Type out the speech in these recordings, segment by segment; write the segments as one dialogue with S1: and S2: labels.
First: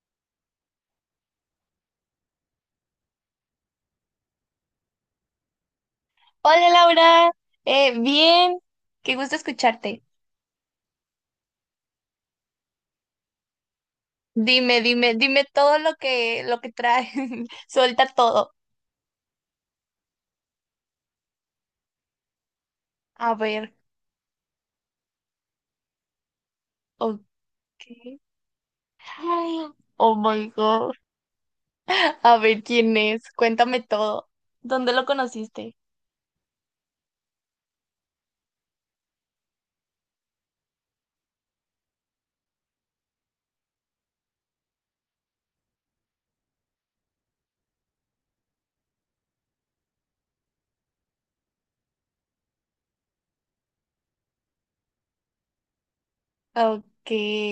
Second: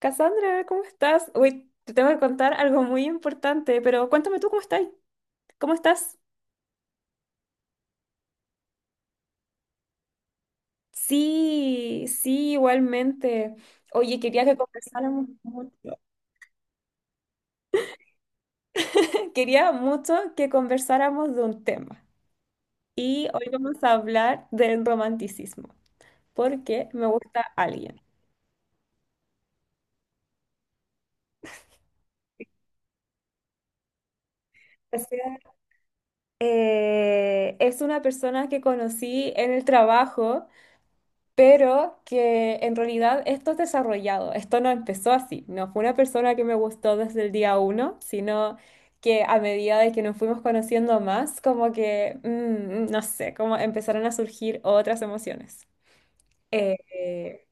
S1: Cassandra, ¿cómo estás? Uy, te tengo que contar algo muy importante, pero cuéntame tú cómo estás. ¿Cómo estás?
S2: Hola Laura, bien, qué gusto escucharte.
S1: Sí, sí, igualmente. Oye, quería que conversáramos
S2: Dime
S1: mucho.
S2: todo lo que trae, suelta todo.
S1: Quería mucho que conversáramos de un tema. Y
S2: A
S1: hoy
S2: ver,
S1: vamos a hablar del romanticismo, porque me
S2: ok.
S1: gusta alguien.
S2: Ay, oh my God. A ver quién es, cuéntame todo. ¿Dónde
S1: O
S2: lo
S1: sea,
S2: conociste?
S1: es una persona que conocí en el trabajo pero que en realidad esto es desarrollado, esto no empezó así, no fue una persona que me gustó desde el día uno, sino que a medida de que nos fuimos conociendo más, como que, no sé, como empezaron a surgir otras emociones. Eh,
S2: Ok.
S1: eh,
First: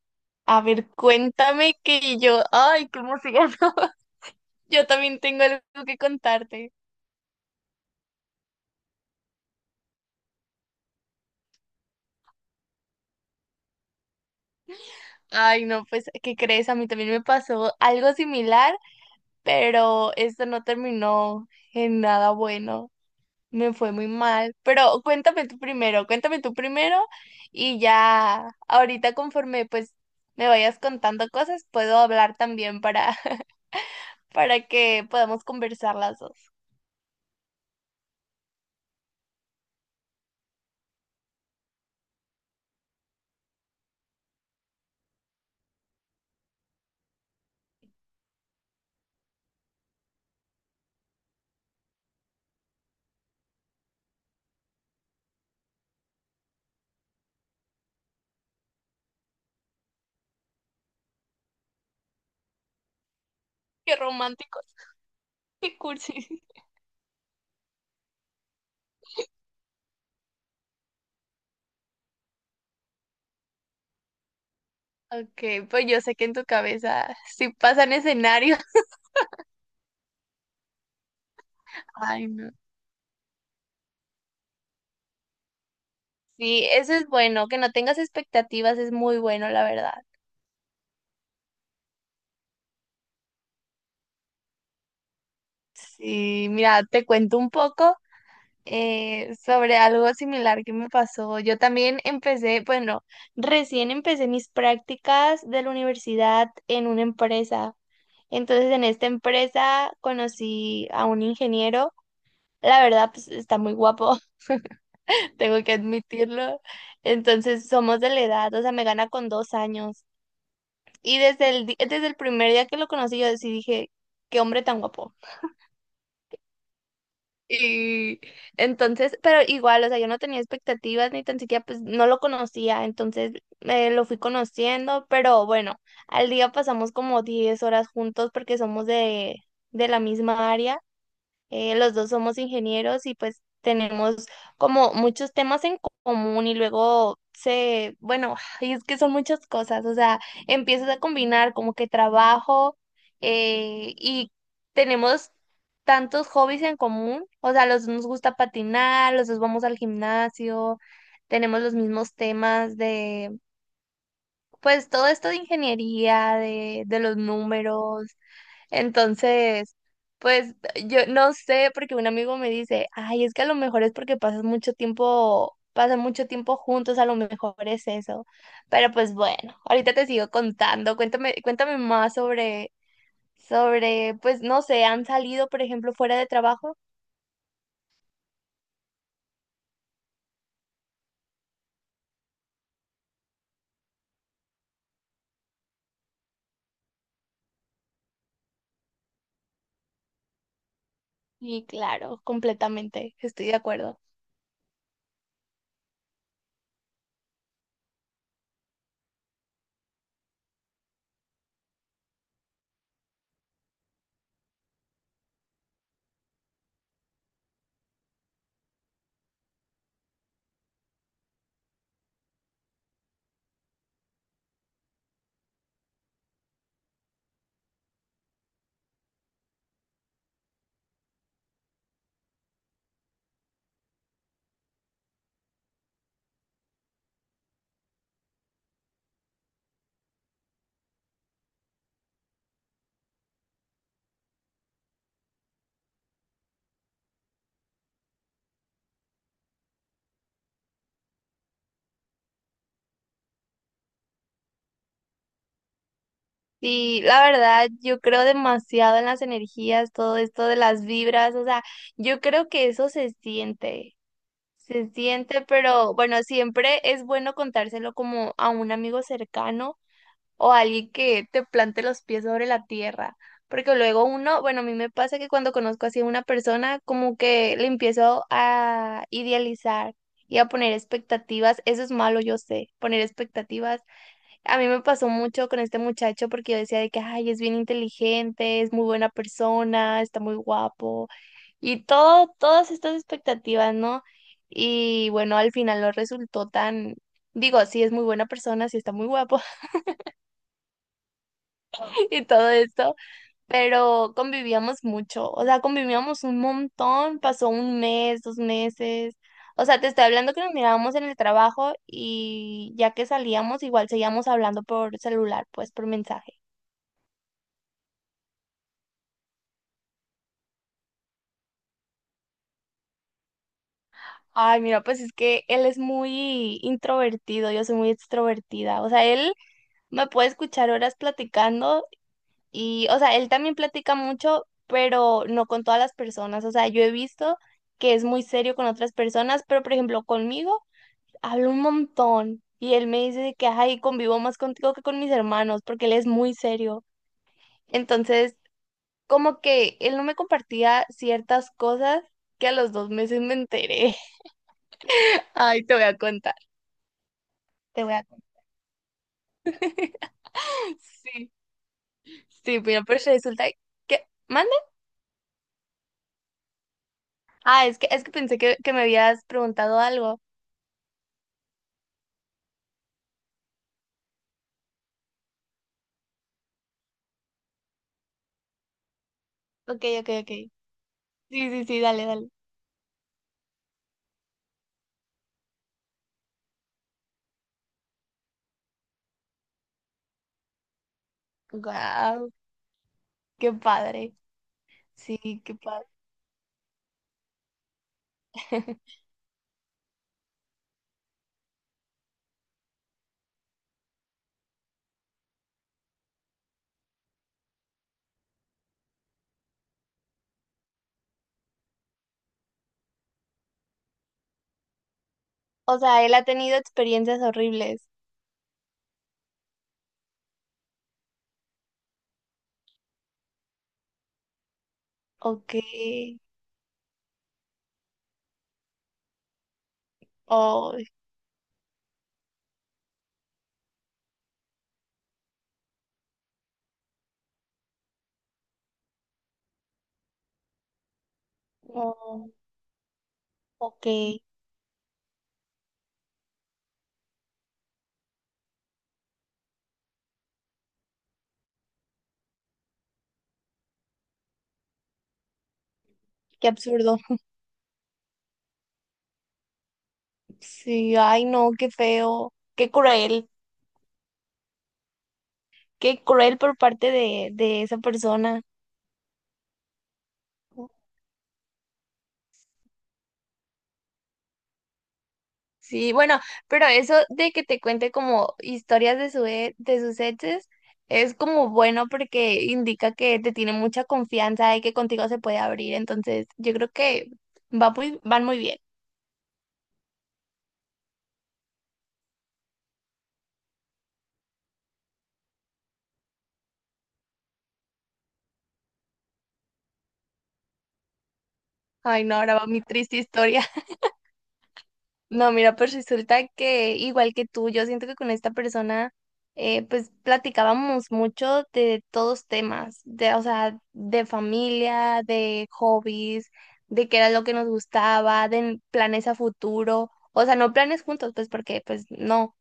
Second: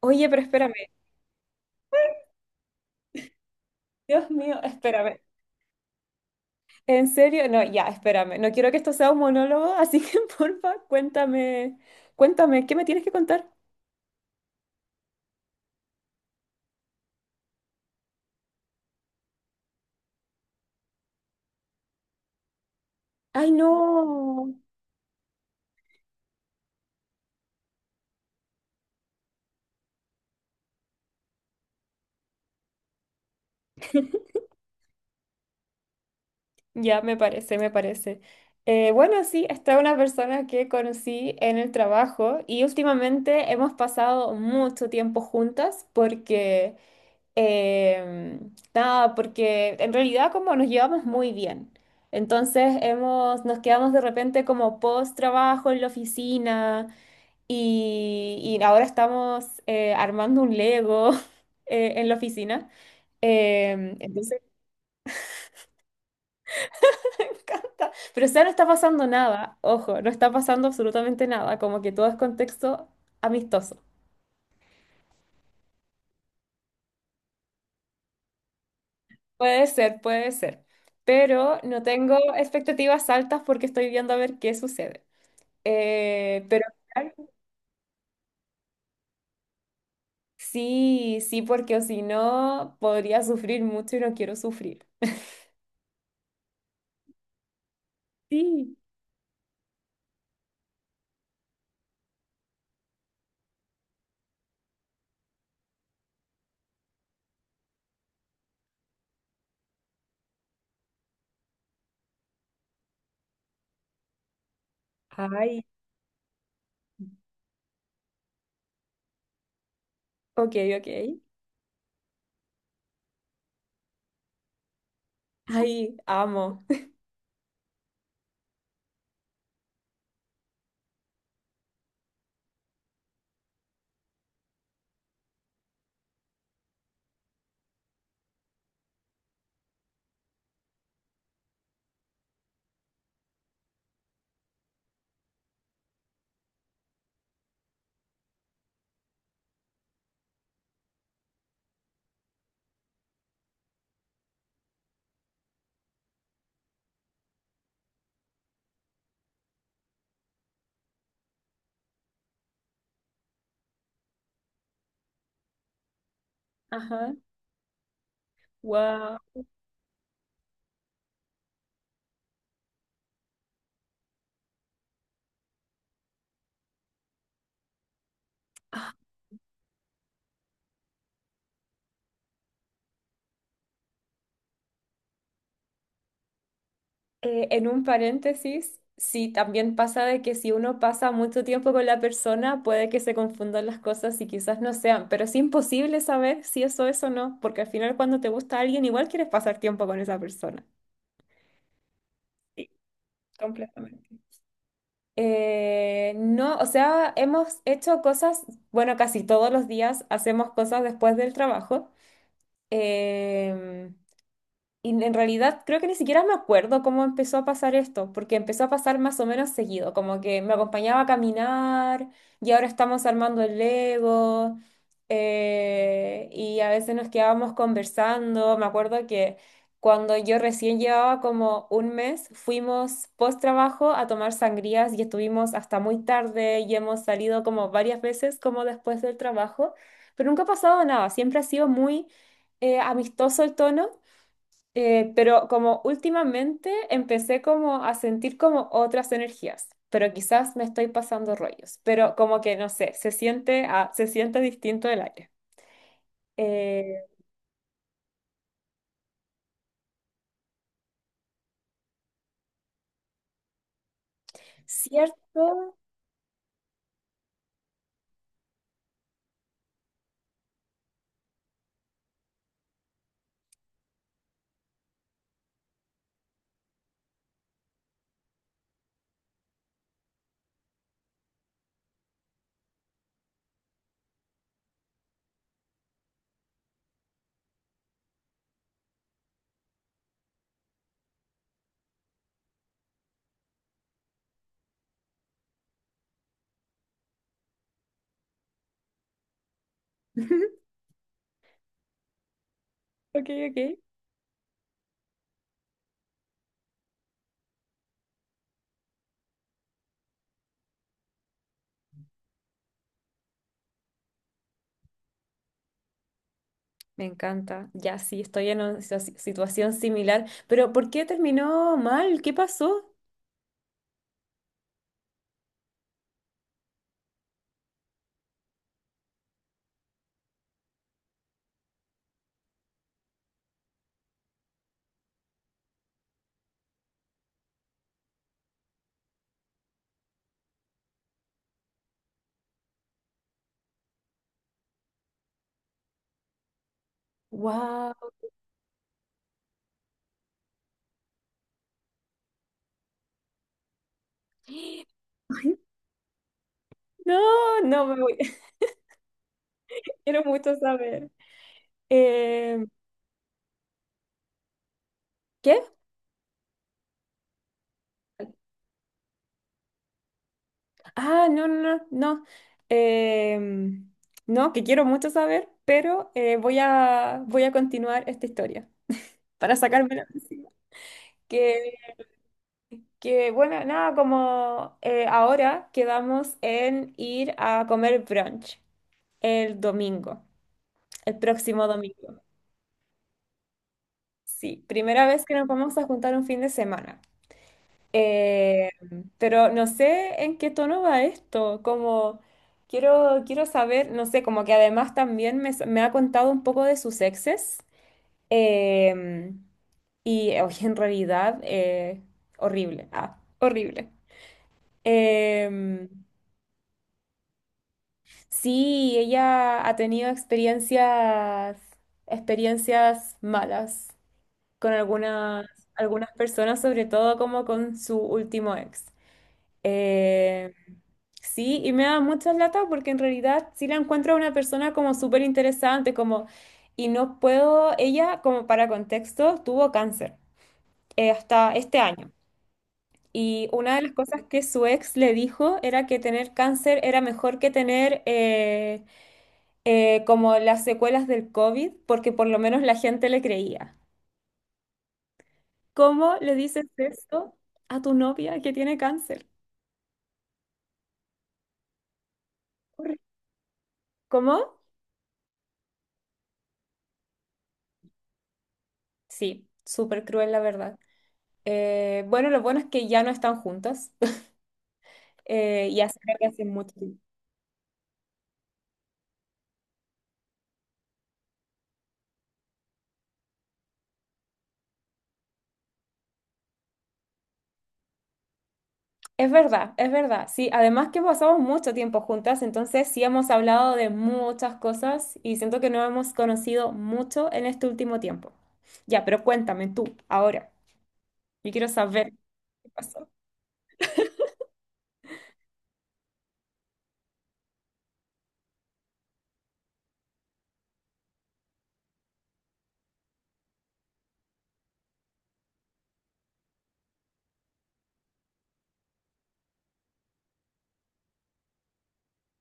S1: Oye, pero
S2: A
S1: espérame,
S2: ver, cuéntame que yo, ay, qué emoción.
S1: Dios mío,
S2: Yo también
S1: espérame.
S2: tengo algo que contarte.
S1: ¿En serio? No, ya, espérame. No quiero que esto sea un monólogo, así que porfa, cuéntame, cuéntame, ¿qué me tienes que contar?
S2: Ay, no, pues, ¿qué crees? A mí también me pasó algo similar, pero esto no terminó en nada bueno.
S1: Ay,
S2: Me fue muy mal.
S1: no.
S2: Pero cuéntame tú primero, y ya ahorita conforme pues me vayas contando cosas, puedo hablar también para que podamos conversar las dos.
S1: Ya, me parece, me parece. Bueno, sí, esta es una persona que conocí en el trabajo y últimamente hemos pasado mucho tiempo juntas porque, eh, nada, porque en realidad como nos llevamos muy bien. Entonces nos quedamos de repente como post trabajo en la oficina y ahora estamos armando un Lego en la oficina.
S2: Qué
S1: Entonces
S2: románticos, qué cursi.
S1: encanta. Pero o sea, no está pasando nada, ojo, no está pasando absolutamente nada, como que todo es contexto amistoso.
S2: Ok, pues yo sé que en tu cabeza sí pasan escenarios.
S1: Puede ser, pero no tengo
S2: Ay, no.
S1: expectativas altas porque estoy viendo a ver qué sucede. Pero
S2: Sí, eso es bueno, que no tengas expectativas es muy bueno, la verdad.
S1: sí, sí, porque o si no, podría sufrir mucho y no quiero sufrir.
S2: Sí, mira, te cuento un poco
S1: Sí.
S2: sobre algo similar que me pasó. Yo también empecé, bueno, recién empecé mis prácticas de la universidad en una empresa. Entonces, en esta empresa conocí a un ingeniero. La verdad, pues está muy guapo, tengo
S1: Ay,
S2: que admitirlo. Entonces, somos de la edad, o sea, me gana con 2 años.
S1: ok, ok.
S2: Y desde desde el primer día que lo conocí, yo sí dije, qué hombre tan guapo.
S1: Ay, amo.
S2: Y entonces, pero igual, o sea, yo no tenía expectativas ni tan siquiera, pues no lo conocía, entonces lo fui conociendo, pero bueno, al día pasamos como 10 horas juntos porque somos de la misma área. Los dos somos ingenieros y pues tenemos como muchos temas común, y luego se, bueno, y es que son muchas cosas, o sea, empiezas a combinar como que trabajo y tenemos tantos hobbies en común. O sea, los dos nos gusta patinar, los dos vamos al gimnasio, tenemos los mismos temas de pues todo esto de ingeniería, de
S1: Ajá,
S2: los números.
S1: wow.
S2: Entonces, pues yo no sé, porque un amigo me dice, ay, es que a lo mejor es porque pasan mucho tiempo juntos, a lo mejor es eso. Pero pues bueno, ahorita te sigo contando, cuéntame más pues no sé, ¿han salido, por ejemplo, fuera de trabajo?
S1: En un paréntesis, sí, también pasa de que si uno pasa mucho tiempo con la persona, puede que se confundan las cosas y quizás no sean, pero es imposible saber si eso es o no, porque al final cuando te gusta alguien, igual quieres pasar tiempo con esa persona.
S2: Y claro,
S1: Sí,
S2: completamente, estoy de acuerdo.
S1: completamente. No, o sea, hemos hecho cosas, bueno, casi todos los días hacemos cosas después del trabajo. Em, Y en realidad creo que ni siquiera me acuerdo cómo empezó a pasar esto, porque empezó a pasar más o menos seguido, como que me acompañaba a caminar y ahora estamos armando el Lego y a veces nos quedábamos conversando. Me acuerdo que cuando yo recién llevaba como un mes, fuimos post trabajo a tomar sangrías y estuvimos hasta muy tarde y hemos salido como varias veces como después del trabajo, pero nunca ha pasado nada, siempre ha sido muy amistoso el tono. Pero como últimamente empecé como a sentir como otras energías, pero quizás me estoy pasando rollos, pero como que no sé, se siente, se siente distinto el aire.
S2: Sí,
S1: Eh,
S2: la verdad, yo creo demasiado en las energías, todo esto de las vibras, o sea, yo creo que eso se siente,
S1: ¿Cierto?
S2: pero bueno, siempre es bueno contárselo como a un amigo cercano o a alguien que te plante los pies sobre la tierra, porque luego uno, bueno, a mí me pasa que cuando conozco así a una persona, como que le empiezo a idealizar y a poner expectativas. Eso es malo, yo sé, poner expectativas. A mí me pasó mucho con este muchacho porque yo decía de que, ay, es bien inteligente, es muy buena persona, está muy guapo y todo, todas estas expectativas, ¿no? Y bueno, al final no resultó tan, digo, sí es muy buena persona, sí está muy guapo y todo esto,
S1: Ok, ok.
S2: pero convivíamos mucho, o sea, convivíamos un montón, pasó un mes, dos meses. O sea, te estoy hablando que nos mirábamos en el trabajo y ya que salíamos, igual seguíamos hablando por celular, pues por mensaje.
S1: Me encanta. Ya sí, estoy en una situación similar, pero ¿por qué terminó mal? ¿Qué pasó?
S2: Ay, mira, pues es que él es muy introvertido, yo soy muy extrovertida. O sea, él me puede escuchar horas platicando y, o sea, él también platica mucho, pero no con todas las personas. O sea, yo he visto que es muy serio con otras personas, pero por ejemplo, conmigo habla un montón y él me dice de que, ay, convivo más contigo que con mis hermanos, porque él es muy serio.
S1: Wow.
S2: Entonces, como que él no me compartía ciertas cosas que a los 2 meses me enteré. Ay, te voy a contar,
S1: No,
S2: te
S1: no
S2: voy
S1: me
S2: a
S1: voy.
S2: contar.
S1: Quiero mucho saber.
S2: Sí, sí,
S1: Eh,
S2: mira, pero pues resulta que... ¿Mande?
S1: ¿Qué?
S2: Es que, es que pensé que me habías preguntado algo.
S1: Ah, no, no, no, no. Em, no, que quiero mucho saber, pero voy a continuar esta historia para sacármela de
S2: Ok.
S1: encima.
S2: Sí,
S1: Que,
S2: sí, dale, dale.
S1: bueno, nada, como ahora quedamos en ir a comer brunch el domingo, el próximo domingo.
S2: Wow, qué padre.
S1: Sí, primera vez que
S2: Sí,
S1: nos
S2: qué
S1: vamos a
S2: padre.
S1: juntar un fin de semana. Eh, pero no sé en qué tono va esto, como quiero saber, no sé, como que además también me ha contado un poco de sus exes em, y oye, en realidad horrible, horrible.
S2: O
S1: Em,
S2: sea, él ha tenido experiencias horribles.
S1: sí, ella ha tenido experiencias malas con algunas,
S2: Ok.
S1: algunas personas, sobre todo como con su último ex. Eh,
S2: Oh,
S1: sí, y me da muchas latas porque en realidad sí la encuentro a una persona como súper interesante, como, y no puedo, ella, como para contexto, tuvo cáncer hasta este año.
S2: oh,
S1: Y una de
S2: ok.
S1: las cosas que su ex le dijo era que tener cáncer era mejor que tener como las secuelas del COVID, porque por lo menos la gente le creía. ¿Cómo le
S2: Qué
S1: dices
S2: absurdo.
S1: eso a tu novia que tiene cáncer?
S2: Sí, ay, no, qué feo. Qué
S1: Horri-
S2: cruel.
S1: ¿Cómo?
S2: Qué cruel por parte de esa persona.
S1: Sí, súper cruel la verdad. Bueno, lo bueno es que ya no están juntas y
S2: Sí,
S1: hace, creo
S2: bueno,
S1: que hace
S2: pero
S1: mucho
S2: eso
S1: tiempo.
S2: de que te cuente como historias de de sus exes es como bueno porque indica que te tiene mucha confianza y que contigo se puede abrir. Entonces yo creo que van muy bien.
S1: Es verdad, es verdad. Sí, además que pasamos mucho tiempo juntas, entonces sí hemos hablado de muchas cosas y siento que nos hemos conocido mucho en este último tiempo. Ya, pero cuéntame tú, ahora. Yo quiero
S2: Ay,
S1: saber
S2: no, ahora va mi
S1: qué
S2: triste
S1: pasó.
S2: historia. No, mira, pues resulta que igual que tú, yo siento que con esta persona, pues platicábamos mucho de todos temas, o sea, de familia, de hobbies, de qué era lo que nos gustaba, de planes a futuro, o sea, no planes juntos, pues porque, pues no,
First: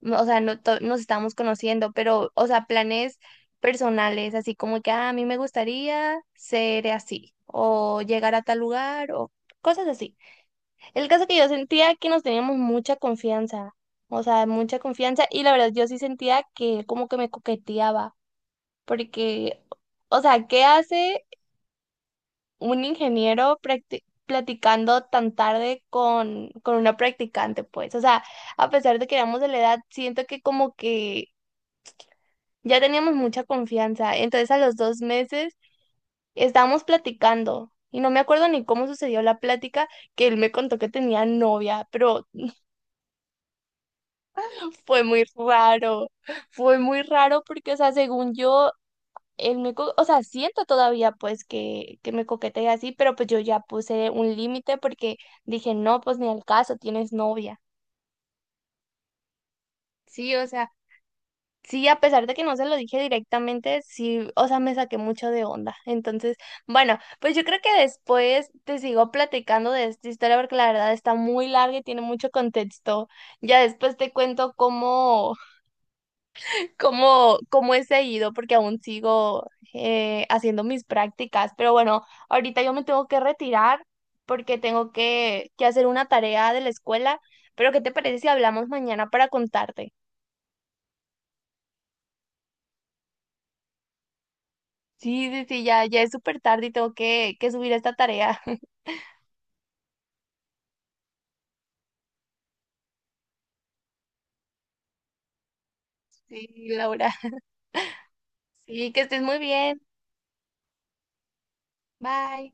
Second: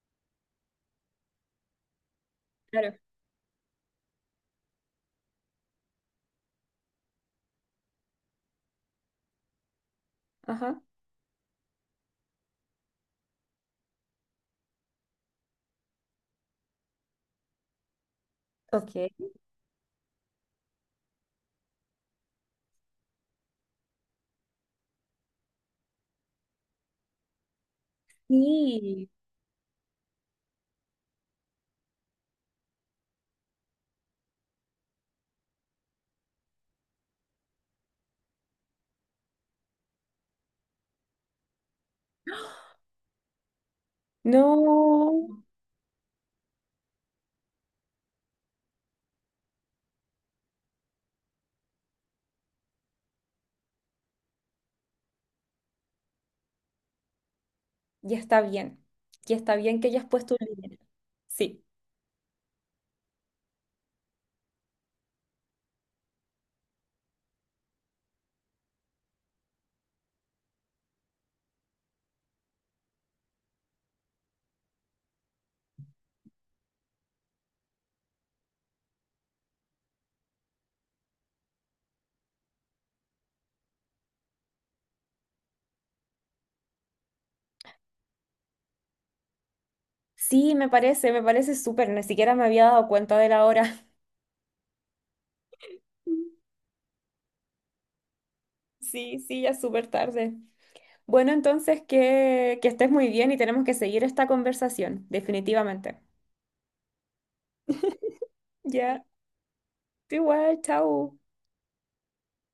S2: no, o sea, no to- nos estábamos conociendo, pero, o sea,
S1: Claro.
S2: planes personales, así como que "Ah, a mí me gustaría ser así, o llegar a tal lugar, o cosas así".
S1: Ajá.
S2: El caso que yo sentía que nos teníamos mucha confianza, y la verdad yo sí sentía que él como que me coqueteaba,
S1: Ok.
S2: porque, o sea, ¿qué hace un platicando tan tarde con una practicante, pues? O sea, a pesar de
S1: Sí.
S2: que éramos de la edad, siento que como que ya teníamos mucha confianza, entonces a los 2 meses estábamos platicando. Y no me acuerdo ni cómo sucedió la plática, que él me contó que tenía novia, pero fue muy
S1: No.
S2: raro, fue muy raro porque, o sea, según yo, o sea, siento todavía pues que me coquetea así, pero pues yo ya puse un límite porque dije, no, pues ni al caso, tienes novia.
S1: Ya está bien. Ya está bien que hayas
S2: Sí,
S1: puesto un
S2: o sea,
S1: límite. Sí.
S2: sí, a pesar de que no se lo dije directamente, sí, o sea, me saqué mucho de onda. Entonces, bueno, pues yo creo que después te sigo platicando de esta historia porque la verdad está muy larga y tiene mucho contexto. Ya después te cuento cómo he seguido, porque aún sigo haciendo mis prácticas. Pero bueno, ahorita yo me tengo que retirar porque tengo que hacer una tarea de la escuela. Pero ¿qué te parece si hablamos mañana para contarte?
S1: Sí, me parece súper. Ni siquiera me había dado cuenta de la hora.
S2: Sí, ya, ya es súper tarde y tengo que subir esta tarea.
S1: Sí, sí, ya es súper tarde. Bueno, entonces que estés muy bien y tenemos que seguir esta conversación, definitivamente.
S2: Sí, Laura. Sí, que
S1: Ya,
S2: estés muy bien.
S1: tú igual, chao.
S2: Bye.